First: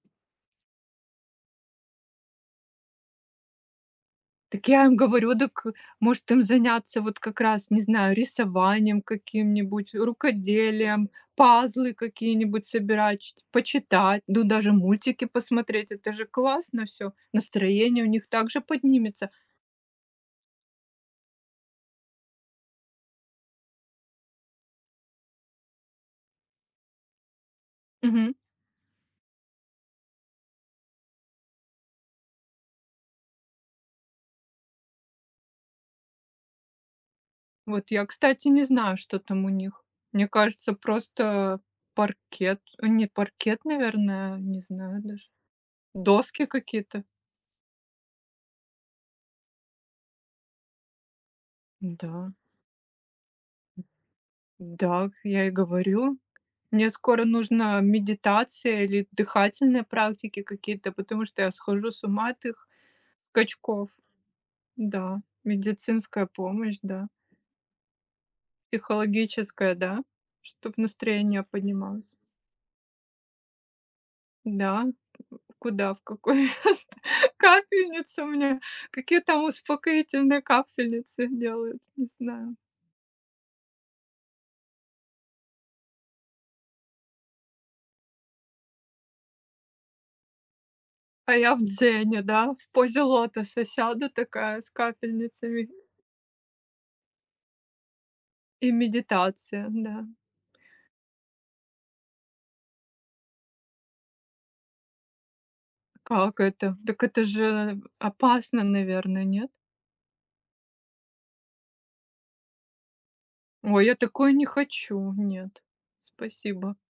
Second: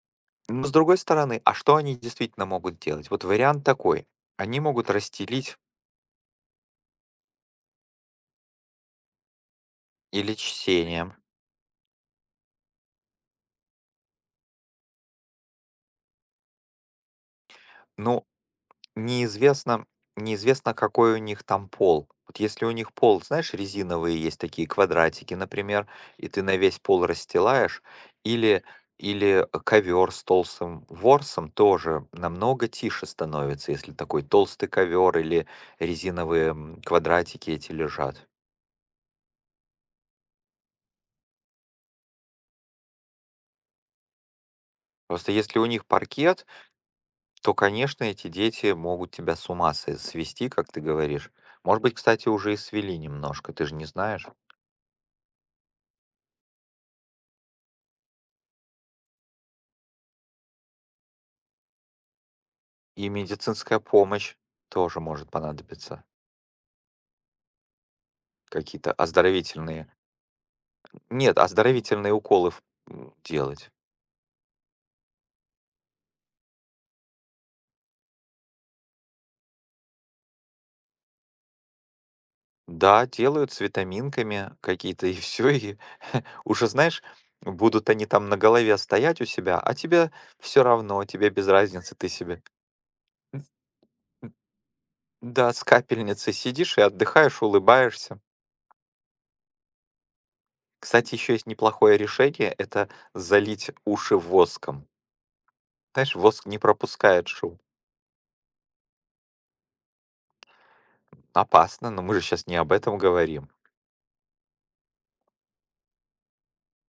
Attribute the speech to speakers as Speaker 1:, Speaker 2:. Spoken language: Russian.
Speaker 1: Ну, с другой стороны, а что они действительно могут делать? Вот вариант такой: они
Speaker 2: Так я
Speaker 1: могут
Speaker 2: им говорю:
Speaker 1: расстелить
Speaker 2: "Дак, может, им заняться, вот как раз, не знаю, рисованием каким-нибудь,
Speaker 1: Или
Speaker 2: рукоделием,
Speaker 1: чтением.
Speaker 2: пазлы какие-нибудь собирать, ч почитать, ну, даже мультики посмотреть". Это же классно всё, настроение у
Speaker 1: Ну,
Speaker 2: них также поднимется.
Speaker 1: неизвестно неизвестно, какой у них там пол. Вот если у них пол, знаешь, резиновые есть такие квадратики, например, и ты на весь пол расстилаешь,
Speaker 2: Мгм.
Speaker 1: или или ковёр с толстым ворсом тоже намного тише становится, если такой толстый ковёр или резиновые, м, квадратики эти
Speaker 2: Вот я,
Speaker 1: лежат.
Speaker 2: кстати, не знаю, что там у них. Мне кажется, просто паркет. Нет, паркет, наверное, не знаю даже.
Speaker 1: Просто если у них
Speaker 2: Доски
Speaker 1: паркет,
Speaker 2: какие-то.
Speaker 1: то, конечно, эти дети могут тебя с ума са свести, как ты говоришь. Может быть, кстати,
Speaker 2: Н-да.
Speaker 1: уже и свели немножко, ты же
Speaker 2: Д
Speaker 1: не знаешь?
Speaker 2: н дак я и говорю. Мне скоро нужна медитация или дыхательные практики какие-то, потому что я схожу с ума от их
Speaker 1: И медицинская
Speaker 2: скачков.
Speaker 1: помощь тоже
Speaker 2: Н-да.
Speaker 1: может понадобиться.
Speaker 2: Медицинская помощь, да.
Speaker 1: Какие-то
Speaker 2: Психологическая,
Speaker 1: оздоровительные.
Speaker 2: да? Чтоб
Speaker 1: Нет,
Speaker 2: настроение
Speaker 1: оздоровительные
Speaker 2: поднималось.
Speaker 1: уколы в м делать.
Speaker 2: Н-да. Куда, в какое место капельницу мне, какие там успокоительные капельницы делают, не знаю.
Speaker 1: Да, делают с витаминками какие-то, и всё, и уже знаешь, будут они там на голове стоять у себя, а тебе всё равно, тебе
Speaker 2: А
Speaker 1: без
Speaker 2: я в
Speaker 1: разницы, ты
Speaker 2: дзене, да,
Speaker 1: себе.
Speaker 2: в позе
Speaker 1: М
Speaker 2: лотоса сяду
Speaker 1: м
Speaker 2: такая с
Speaker 1: Да, с
Speaker 2: капельницами.
Speaker 1: капельницей сидишь и отдыхаешь, улыбаешься.
Speaker 2: И медитация, н-да.
Speaker 1: Кстати, ещё есть неплохое решение- это залить уши воском. Знаешь,
Speaker 2: Как
Speaker 1: воск не
Speaker 2: это? Так это
Speaker 1: пропускает
Speaker 2: же
Speaker 1: шум.
Speaker 2: н опасно, наверно, нет?
Speaker 1: Опасно, но мы же щас не об этом говорим.
Speaker 2: Ой, я такое не хочу. Нет, спасибо.